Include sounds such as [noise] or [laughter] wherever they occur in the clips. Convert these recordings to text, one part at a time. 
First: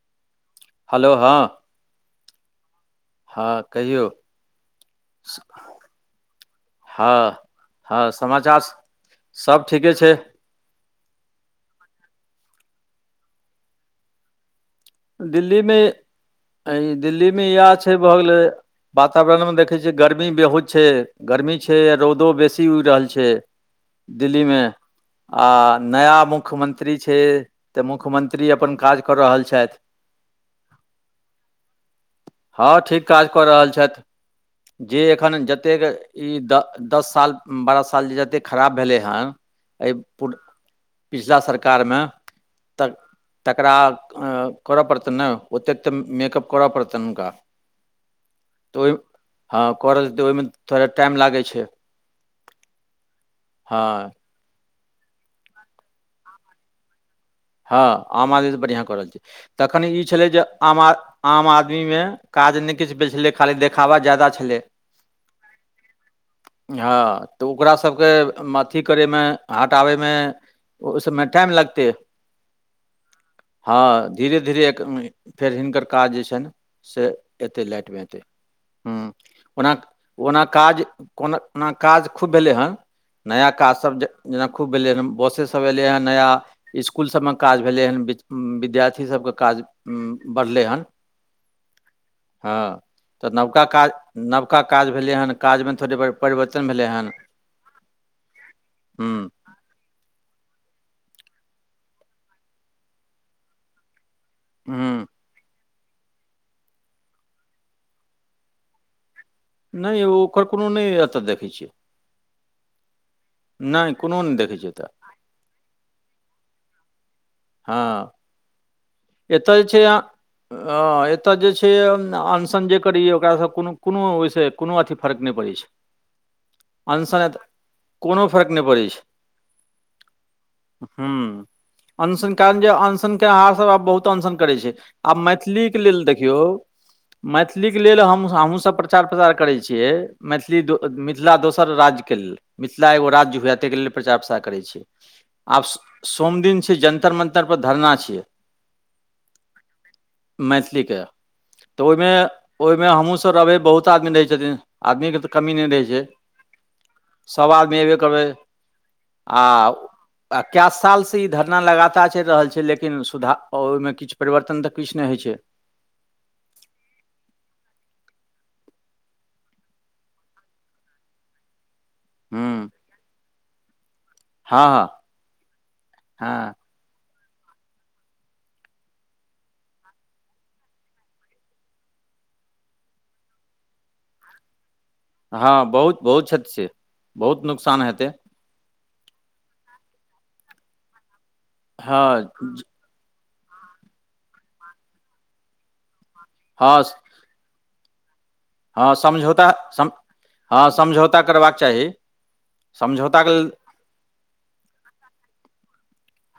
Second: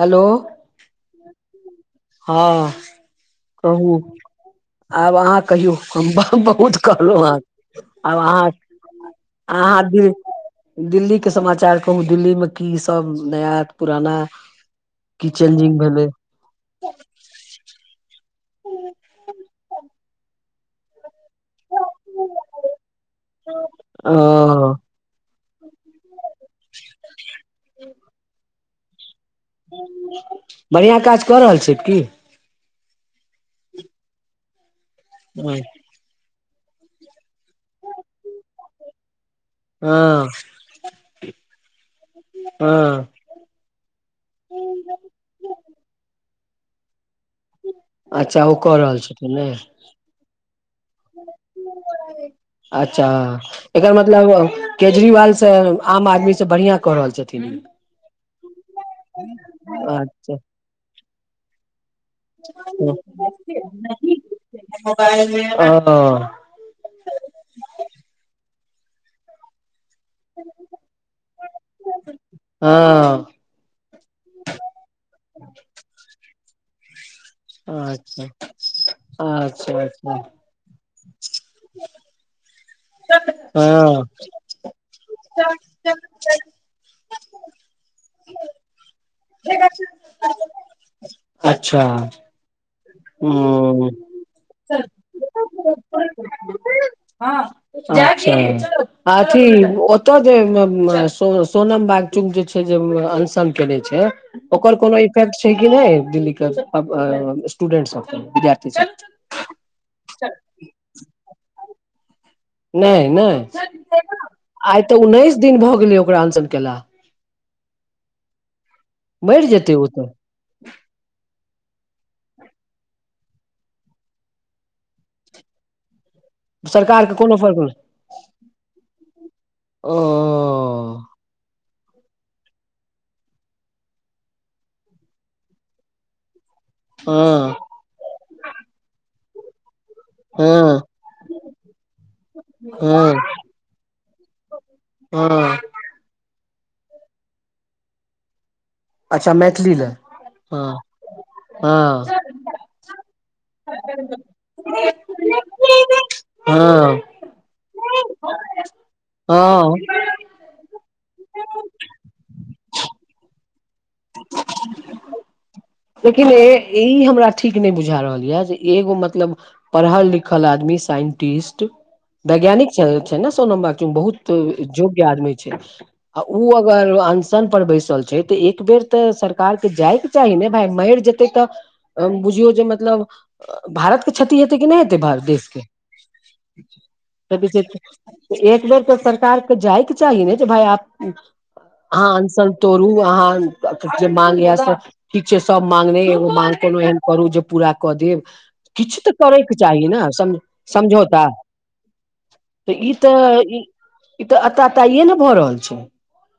Hello! Hello! हँ। हँ। हँ कहू कहियौ। आब अहाँ कहियौ, हम बहुत कहलहुँ हँ, हँ आब अहाँ समाचार स- सब अहाँ ठीके दिल छै। दिल्ली के समाचार कहू, दिल्लीमे की सब नया पुराना। की दिल्लीमे, चेंजिंग भेलै दिल्लीमे इएह छै, भऽ गेलै वातावरणमे देखै छियै गरमी बहुत छै। गरमी छै, आ रौदो बेसी उड़ि रहल छै दिल्लीमे। ओ आ नया मुख्यमंत्री छै, तऽ मुख्यमंत्री अपन काज कऽ रहल छथि। बढ़िआँ काज कऽ रहल छी की? हँ ठीक काज कऽ रहल छथि, जे एखन जतेक ई दस साल, बारह साल जे जते खराब भेले हन। एहि पू हँ पिछला सरकारमे, त हँ तेकरा कर पड़तैन ने, उतेक मेकअप कर पड़तैन हुनका। अच्छा! ओ कऽ रहल छथिन ने। परल जेतै ओहिमे। थोड़ा टाइम लागै छै अच्छा! एकर हँ मतलब। केजरीवाल से, आम आदमी से, बढ़िया कऽ रहल छथि। हँ आम आदमी तऽ बढ़िआँ कऽ रहल छै, तखन ई छलै अच्छा जे, आम आ आम आदमीमे काज नहि ओ किछु भेल छलै, खाली देखावा ज्यादा छलै। हँ, तऽ ओकरा सभके अथी करयमे हटआबैमे, ओहिसमे टाइम लगतै। हँ। हँ। धीरे -धीरे फेर हिनकर काज जे छनि से। एत लाइटमे एत, अच्छा ह अच्छा अच्छा ओ ना काज कोनाना काज खूब भेलै हेँ। नया काजसभ हँ जे जेना खूब भेलै हन, बसे सभ एलयै हेन नया। स्कूल सबमे काज भेलै हँ, बि विद्यार्थी सबके काज बढ़लै हँ। अच्छा! हँ। तऽ नवका ह काज नवका काज भेलै हन, काजमे थोड़ेड़ परिवर्तन भेलै हन। हूँ अथी ओत [unintelligible] ओत जे सोनम बाग चूग जे छै, जे अनशन करे छै। ओकर कोनो हूँ इफेक्ट छै कि नहि दिल्लीके अऽब आ स्टूडेंट सबके विद्यार्थी सब- - नेई यो ओकर कोनो नहि एतऽ देखै छियै। नेई नहि अछै कोनो नहि देखै छियै आइ एतय तऽ उन्नैस दिन भऽ गेलै ओकरा अंसन केला। हँ- - मरि एत - जेतै छै ओ -या तऽ हं एत जे छै अनसन जे करैए ओकरासँ कोनो कोनो ओयिसँ कोनो अथी फर्क नयि पड़ै छै। सरकारके कोनो अंसनत फर्क नहि कोनो फर्क नयि पड़ै छै। ओ हम्म अनसन काण जे अनसनके आर स आब बहुत नशन करै छै, आब मैथिलीके लेल देखियौ हँ मैथिली लेल हमो-हमोहुँ सब प्रचार प्ररार करै छियै। मैथिली दो हँ मिथिला दोसर राज के लेल मिथिला एगो हँ राज्य हुएत तै के लेल प्रचार प्रसार करै छी, हँ आब सो- सोम दिन छै जन्तर मंतर पर धरणा छियै। अच्छा मैथिली लै। मैथिलीके तऽ ओयिमे ओयेमे हमहूँसभ रहबै बहुत आदमी रहै छथिन आदमीके तऽ कमी नयि रहै छै। हँ सवा मे ऐबे करबै आ हँ आ कै साल से ई धरना लगातार चइल रहल छै लेकिन सुधार ओहिमे- - किछ परिवर्तन तऽ किछु नहि होइ छै। लेकिन ए ई हमरा ठीक नहि बुझा रहल यए जे एगो मतलब- - पढ़ल लिखल आदमी साइंटिस्ट- - हूँ वैज्ञानिक छैलखिन न सोनम बाकीम बहुत हँ हँ जोग्य आदमी छै आ ओ हँ अग- - वल ओ अनशन पर बैसल छै तऽ एक बेर तऽ सरकार के जायके चाही ने- - भ मरि जेतै तऽ बुझियौ जे मतलब भारत के क्षति हेतै कि नहि हेतै भार- - हँ बहुत -बहुत क्षत्र छै, बहुत नुकसान हेतै- - एक बेर तऽ सरकारके जायके चाही ने जे भाय आब- - अहाँ हँ अनशन तोड़ू अहाँ जे माग या से किछ सब मांगने एो ओ- - हा कोनो हँ एहन करू जे पूरा कऽ देब। हँ किछ तऽ समझौता करयके चाही ने सम हँ समझौता। करबाक चाही त ई समझौताके तऽ लेल ई- - ई तऽ अताताइे ने भऽ रहल छै।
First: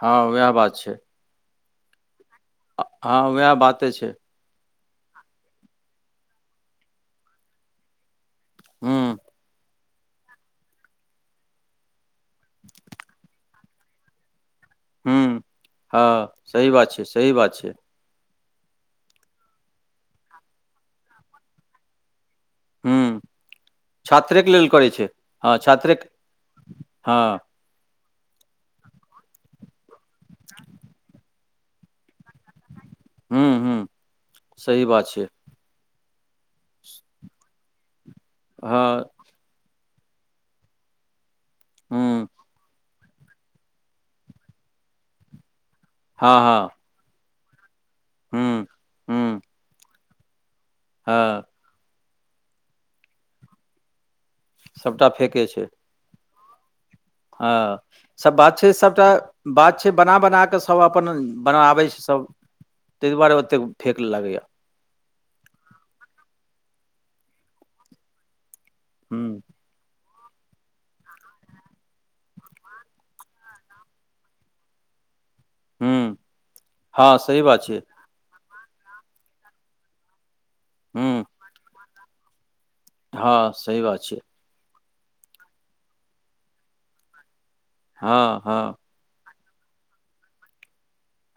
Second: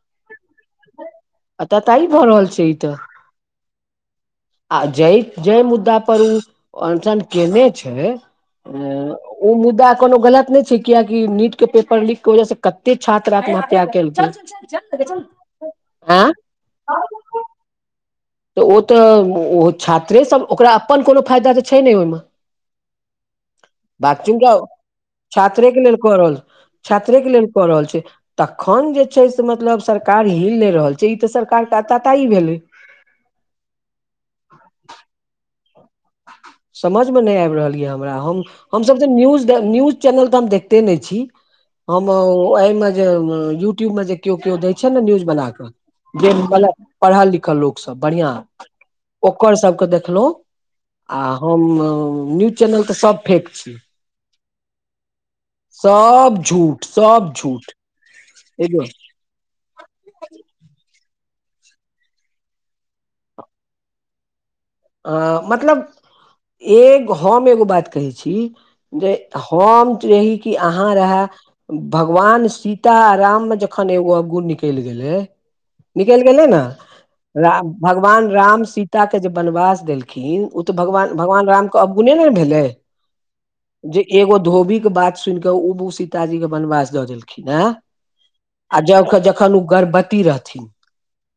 हँ उएह बात छै अतताई भऽ रहल छै ई तऽ- - हँ वेएह बाते छैई। आ जे जे मुद्दा पर ओ अनशन केने छैय। हूँ हु ओ मुद्दा कोनो गलत नहि छै। कियकि नीट के पेपर लक वजह से कते छात्रा आत्महत्या केलकै- - हूँ, हँ सही बात छै -सही बात छै। तऽ ओ तऽ ओ छात्रेसभ ओकरा अपन कोनो फायदा तऽ छै नहि ओहिमे- - हूँ बात चुनजा छात्रेके लेल करै छै हँ छात्रे के लेल छात्रेक क रहल छात्रे के हँ लेल। कऽ रहल छिई। तखन जे छै से मतलब सरकार हिल नहि रहल छै ई तऽ सरकारके आताताही भेलै। हु- हुं सही बात छै। समझमे नहि आबि रहल यऽ हमरा हम हमसभ हँ जे न्यूजडे -न्यूज- - चैनल त हम देखते ने छिई, हम हूँ उएमें- - जे यूटुब मे कियो किय दय छै ने न्यूज बना के जे हँ हँ पढ़ल लिखल लोक- - सब बढ़िआ हुँ हुँ ओकर सबके देखलहुँ। आ हँ हम न्यूज चैनल त सभ फेक छी सभटा फके छै सब झूट अ सब बात छै सभटा बात छै बना बना क सभ अपन बनाबै छै सभ तै दुआरे ओतेक फेक लागैय अ मतलब एक हम एगो बात कहै छी जे हुँ होम की रही कि अहाँ रहै भगवान सीता राम मे जखन एगो अवगुण निकलि गेलैय हुँ निकलि गेलै ने हँ सही बात राम छै भगवान राम सीता के जे बनवास देलखिन ओ त भगवान हुँ भगवान राम के अवगुणे ने भेलै हँ सही जे बात छै एगो धोबी के बात सुनि क उब सीताजी के बनवास द देलखिन ह हँ हँ। जब के जख जखन उ गर्भवती रहथिन।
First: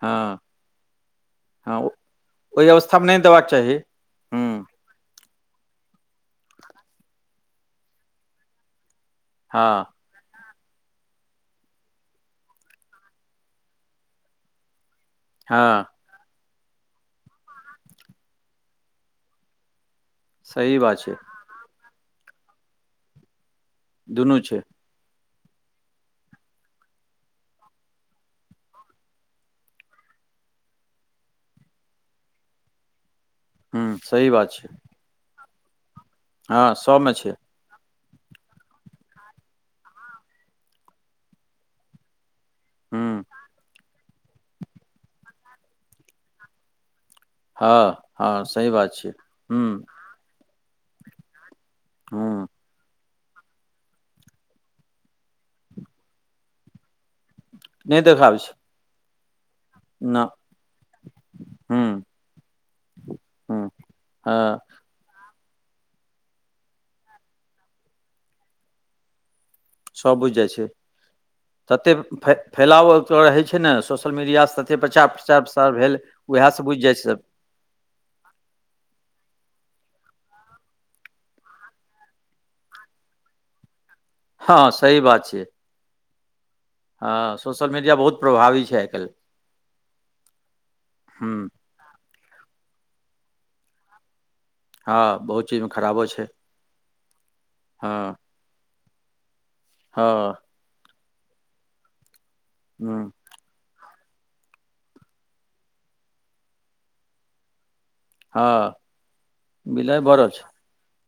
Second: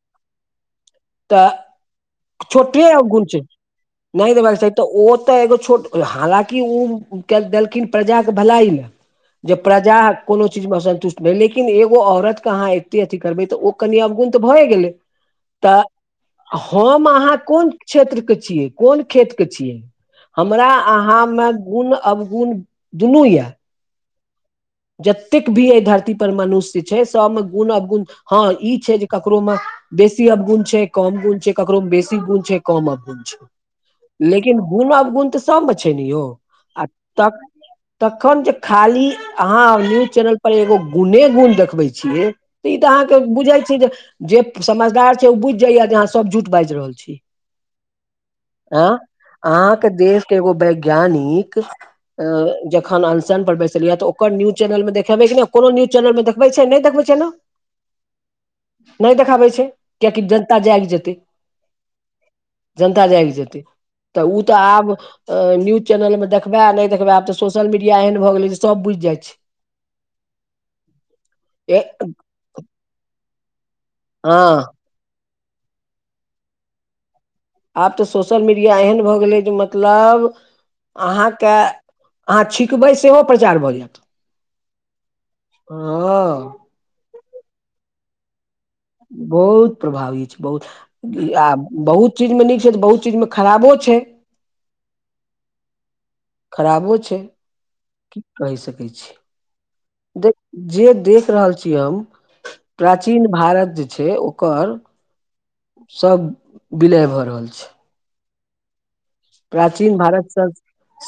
हँ हँ, ओहि ओय अबस क्या गुण छै नै देबे के चाही त ओ ते एगो छोट हालकि उ के देलखिन प्रजा के भलाई ले जे हँ प्रजाक कोनो चीज मे असन्तुष्ट लईकिन एगो औरत के अहाँ एते अथी करबै त ओ कनि अवगुण त भए गेलै त हँ हम अहाँ कोन क्षेत्र के छियै कोन खेत के छियै हमरा सही बात छै अहाँ मे को गुण अवगुण दुनू य दुनू छै जतेक भी एहि धरती पर मनुष्य छै सभ मे गुण अवगुण हँ ई छै जे ककरो मे बेसी अवगुण छै कम गुण छै ककरो मे बेसी गुण छै कम अवगुण हुँ छै। सही बात लेकिन छै गुन अवगुण त सब मे छै ने यौ हँ आ सबमे त छै तखन जे खाली अहाँ न्यूज चैनल पर एगो गुणे गुण देखबै छियै ई त अहाँ के हुँ बुझाइ छ जे जे समझदार छै ओ बुझि जाइया जे अहाँ सब झूठ बाजि रहल छी। हँ हँ सही आँ बात छियै हम्म अहाँके देश एगो वैज्ञानिक अ हुँ जखन अनसन पर बैसल या त ओ ओकर न्यूज चैनल मे देखबै नै कोनो न्यूज चैनल मे देखबै छै नै देखबै छै ना नै देखाबै छै नै देखाबै छै ना कियाकि जनता जाइग जेतै हूँ जनता जागि जेतै हूँ त उ त हँ आब अ न्यूज चैनल मे देखबै आ नै देखबै आब त सोशल मीडिया एहन भ गेलै जे सभ बुझि जाइ छै सब बुझि जाइ छै ततेक फ फैलाव रहै छै ने स सोशल मीडिया स हँ तते प्रचार प्रचार प्रसार भेल ओहाय से सब बुझि जाइ छै स आब त सोशल मीडिया एहन भ गेलै जे मतलब अहाँ के अहाँ छिकबै सेहो प्रचार भ जायत। हँ हँ सही बात छियै। अ अ हँ सोशल मीडिया बहुत प्रभावी छैथ बहुत प्रभावी छै बहुत इ हूँ आब बहुत चीजमे नीक छै, तऽ बहुत चीजमे खराबो छै। हँ, बहुत चीजमे खराबो छै। खराबो छै। हँ। की कहि सकै छी, देख हँ जे देख रहल छी हम हूँ प्राचीन भारत जे छै ओकर, सब विलय भऽ रहल छै। हँ। प्राचीन बिलाइ भऽ भारत रहल संग,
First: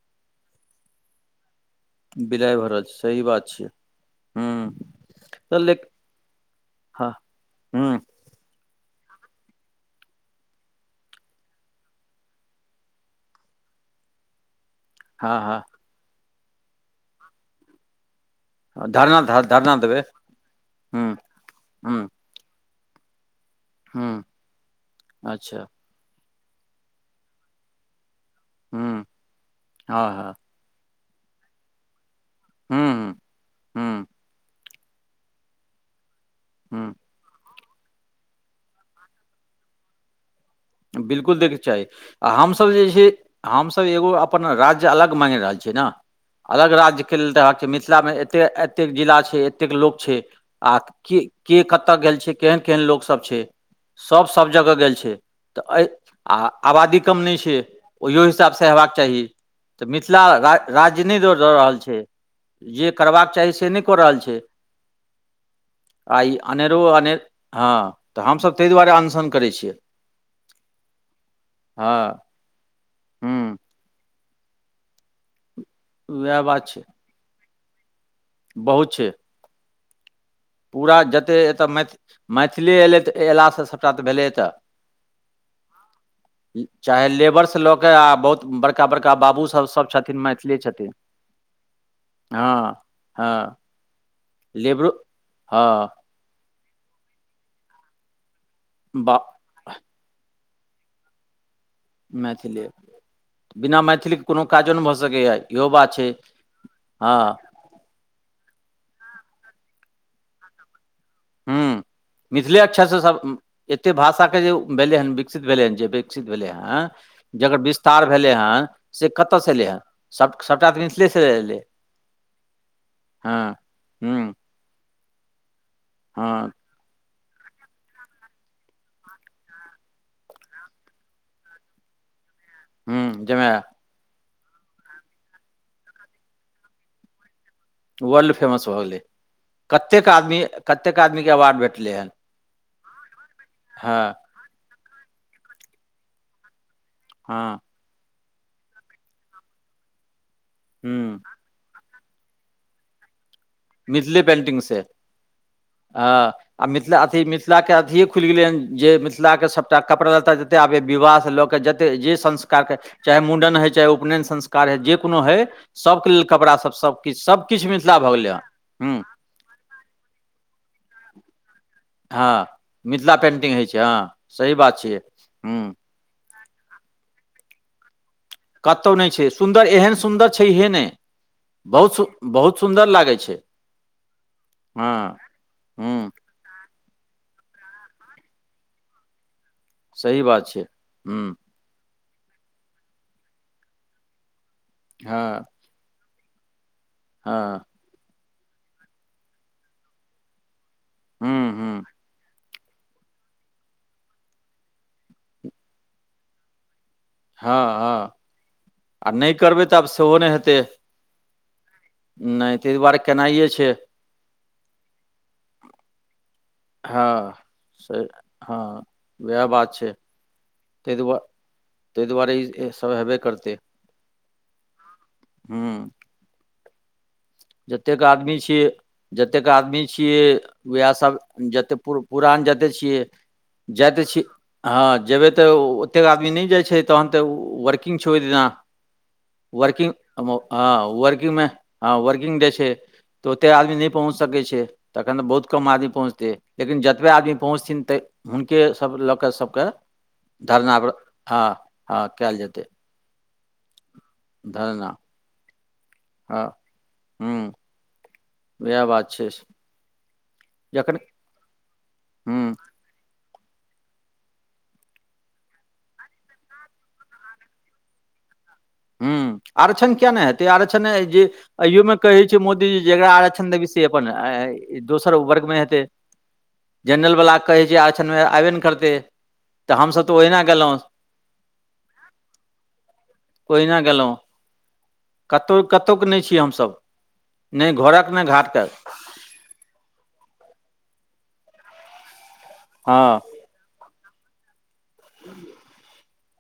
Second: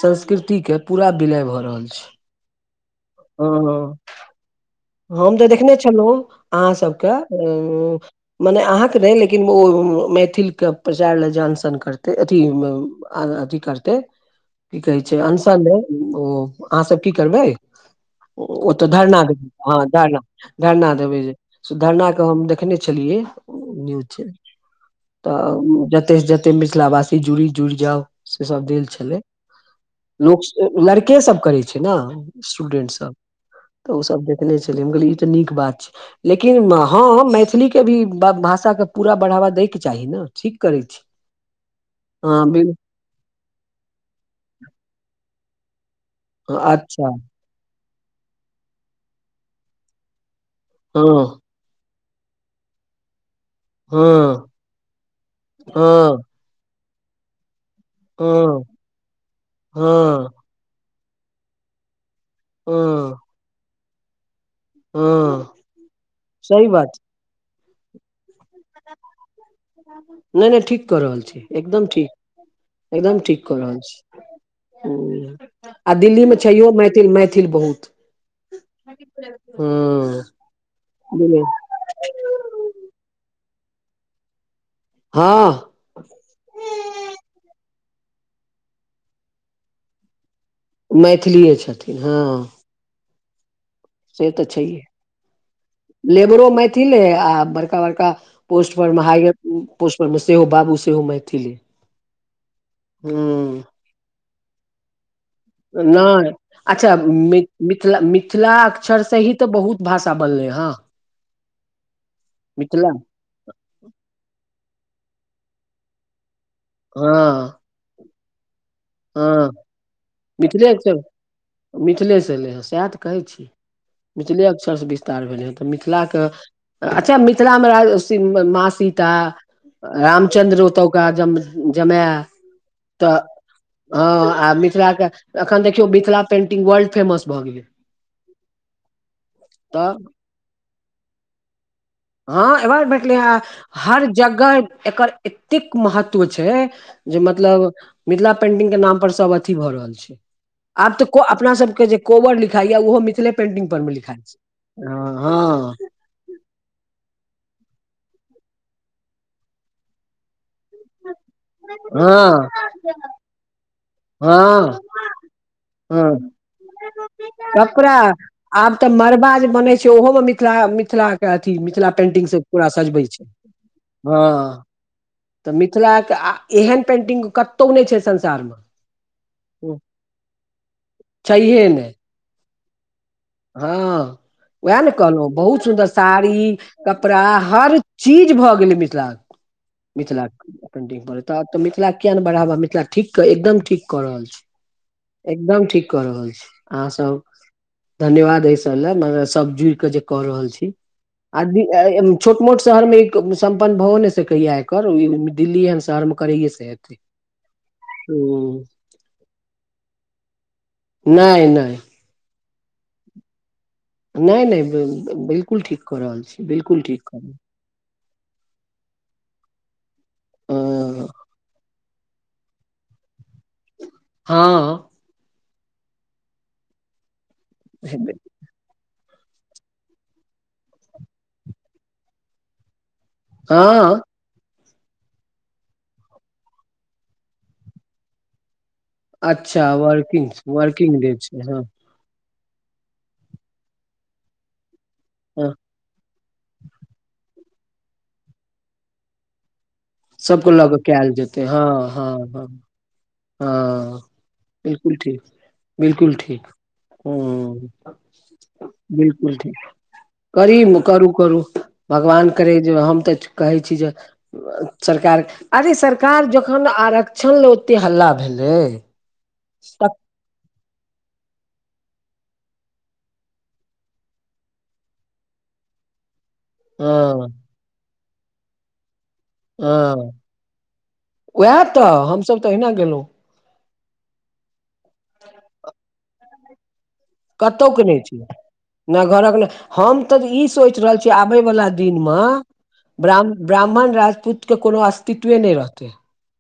संस्कृति के पूरा विलय भऽ रहल छै। विलइ वला तअ सही बात छै, हँ हूँ। हम तऽ देखने छलहुँ अहाँसभके हँ हूँ ओ मने अहाँके नै, लेकिन ओ मैथिलके प्रचार लए जे अनसन करतै, अथी म्म आर अथी करतै। की कहै छैय, हँ हँ अनसले ओ अहासब की करबै, ओतऽ धरना देबै। हँ धरना धरना हूँ देबै, जे हूँ धरना के हम देखने छलियै। न्यूज हूँ छैय अच्छा तऽ जते से जते मिथिला वासी जुड़ि -जुड़ि जाउ। [unintelligible] से सब देल हूँ छलैय, हँ हँ लोक लड़के सब करैय छैय न। ् हूँ स्टूडेंट सब, हूँ तऽ हूँ ओसब देखने छलैय, हम कहलिये इ तऽ नीक बात छैय। लेकिन हूँ ह मैथिलीके भी भाषाके पुरा बढ़ावा दैके चाही। ठीक करै छी 'बिलकुल'! दयके चाही, आ हँ हमसब बिल जे छियै हमसब एगो अपन राज्य अलग माॅगि रहल छियै न, अलग राज्य अच्छा के लेल तऽ अहाके मिथिला मिथिला मे ए एतेक जिला छैय, एतेक लोक छैय, अहाँ के की हँ के कतऽ गेल छैय, केहन केहन लोग सब छैय, सब हँ सब जगह गेल छैय। तऽ अय हँ आ आबादी कम नै छैय। ओहियो हिसाबस हँ हेयबाक चाही, तऽ मिथिला हँ राज्य नै जोड़ दऽ रहल छैय। जे हँ करबाक चाही से नै कऽ रहल छैय, हँ आ इ सही अनेरो- बात अनेर हा तऽ हमसभब तै दुआरे, अनशन करैय छियै। नै- नै ठीक कऽ रहल छी, एकदम हँ ठीक, एकदम ठीक हूँ कऽ रहल छी। हु, आ दिल्लीमे उएह बात छैइहो छै मैथिल मैथिल बहुत। बहुत छै हु। पूरा जतेक एतय मै मैथिली अयलै तऽ, अयलासँ सबटा तऽ भेलैय एतय। हा। चाहे लेबरस लऽक, आ बहुत बड़का- बड़का बाबु सब सब छथिन मैथिली छथिन। मैथिलीए छथिन हँ हा हा से तऽ छैहे लेब्रो हा। लेबरो मैथिल हे, आ बड़का -बड़का पोस्ट पर बा महाइर पोस्ट पर मे सेहो, बाबुसेहो मैथिल! मैथिली बिना, मैथिलीके कोनो काजो नै भऽ सकैए। इहो बात छै नै अच्छा! हँ मि मिथिला मिथिला अक्षर से ही तऽ, बहुत भाषा बनलै ह। हु, मिथिले अक्षरस सब एतेक भाषाके जे भेलै हन, विकसित भेलै हन जे भी। विकसित भेलै हन, जकर विस्तार भेलै हन। से ह, कतयसँ एलै हन सभ सभटा मिथिलेके तऽ च मिथिलेसँ एलै मिथिलेस एयलै हे, सएह तऽ कहैय हँ छी। हूँ मिथिले अक्षरस विस्तार भेलै हे, तऽ मिथिलाक हँ अच्छा मिथिलामे रहल सीन माँ सीता। रामचन्द्र ओतौका ज जमैय तऽ। हुं जाहिमे ह आ मिथिलाके एखन देखियौ मिथिला पेंटिंग वर्ल्ड फेमस भऽ गेलैय। वर्ल्ड फेमस भऽ गेलैय कतेक आदमी कतेक आदमीके अवार्ड भेटलैय हन। ह अवार्ड भेटलैय ह हर हँ जगह एकर एतेक महत्व छैय। जे हँ मतलब मिथिला पेंटिंग के नाम पर सब अथी भऽ रहल छैय आब तऽ हुं को अपना सबके जे कोबर लिखाइय ओहो मिथिले पेंटिंग परमे लिखाइ छय ह। हा आ मिथिला अथी मिथिला के अथिये खुलि गेलै हन जे मिथिला के सबटा कपड़ा लत्ता जते आबे विवाह सँ लऽ जते जे हँ संस्कारके चाहे मुडन हइ चाहे उ उपयन संस्कार हय हँ जे कोनो हय सबके लेल हँ कपड़ा सब सबकिछ सबकिछ कपड़ा मिथिला भऽ गेलैय। आब तऽ मड़बा जे बनैय छैय ओहो मे मिथिला मिथिला के अथी मिथिला पेंटिंग से पुरा सजबै छैय। छैय हा सही बात छियै। तऽ हुं मिथिलाके आ एहन पेन्टिंग कतौ नै छैय संसारमे। कतौ नै छैय सुन्दर एहन सुन्दर छैहिये नै बहुत सु बहुत सुन्दर लागैय छैय। ह उएह न कहलहु बहुत सुन्दर हूँ साड़ी। कपड़ा हर चीज भऽ गेलैय मिथिलाक। सही मिथिलाक बात छै पेंटिंग पर तऽ हूँ मिथिला। मिथिला किया ने बढ़ाबा मिथिला ठीक क एकदम ठीक कऽ रहल छैय हँ एकदम ठीक क रहल छी अहाँ सब। हाँ। धन्यवाद ऐयसब लाए मने सब जुड़ कऽ जे कऽ रहल छी। हूँ आदमी आ हूँ ऐ छोट-मोट शहर में सम्पन्न भओ नेय सकैया एकर दिल-दिल्ली ऐहन शहर मे करैेयै सँ हेते। हाँ-हाँ आ नेय करबै तब सेहो नेय हेतै। नेय-नेय। नेय तै दुआरे केनाइए छैय। नेय-नेय बिलकुल ठीक कऽ रहल छी बिलकुल ठीक कर रहल सही हाँ उएह बात छैय। तै रहल अ, दुआ-तै दुआरे ईसब हेबे करतै। हांँ। हूँ। जतेक हेबै। आदमी छियै। जतेक आदमी छियै उएहसब जते पुर पुरान जते छियै। जा हँ त छी। हाँ जेबै तऽ ओतेक आदमी नेय जाइ छै तहन तऽ वर्किंग छै ओय दिना। अच्छा वर्किंग अ माउ अ वर्किंग डे छै वर्किंगमे हँ हाँ वर्किंग डे छै तऽ ओते आदमी नेय पहुँच सकै छैय तखन तऽ बहुत हँ कम आदमी पहुँचतै। लेकिन जतबे आदमी पहुँचथिन तऽ हुनकेसभ लऽ कऽ सभके सब के लक धरना पर- केल जेतै हँ हँ कयल हाँ-हाँ-हाँ‌। जेतै हांँ धरना बिलकुल ठीक बिलकुल हँ ठीक हूँ। [unintelligible] वेएह बात छैय। करीब में करू-करू भगवान हूँ करै जे हम तऽ कहै छी जे सरकार अरे सरकार जखन आरक्षण ला ओते हल्ला भेलै। हूँ, आरक्षण तक- किया ने हेत। ऐतै आरक्षण ने है जी अयो मे कहै छै, मोदीजी जेकरा आरक्षण देबी से अपन हात। ई दोसर वर्ग में हेतै। जेनरल हँ बला के कहै छैय, आक्षणमे आबे ने करतै तऽ, हमसभ तऽ ओहिना गेलौं। ओएह तऽ, हमसभ तऽ ओहिना गेलौं। ओहिना गेलौं, कतौ-कतौ के नेय छियै हमसब। नेय घड़क-नेय घाट कऽ। नेय घरक हम तऽ ई सोच रहल छीयै, आबै वाला दिनमऽ हँ ब्राह्म ब्राह्मण, राजपूतके कोनो अस्तित्वे नेय रहतै।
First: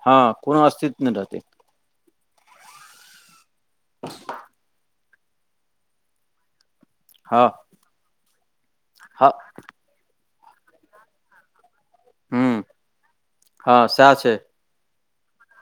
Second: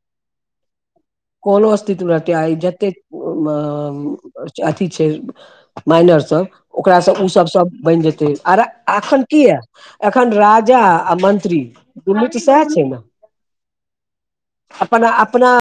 हाँ, कोनो अस्तित्व नेय रहतै। कोनो अस्तित्व ने रहते, आय जतेक मऽ प्रजाति छैय मइनर सब, ओकारा सब उ हँ सब-सब बेन जेतै, आर एखन हँ की या? एखन राजा आ मन्त्री दुनू तऽ हूँ सहा छी नऽ। हँ सएह छै अपना-अपना।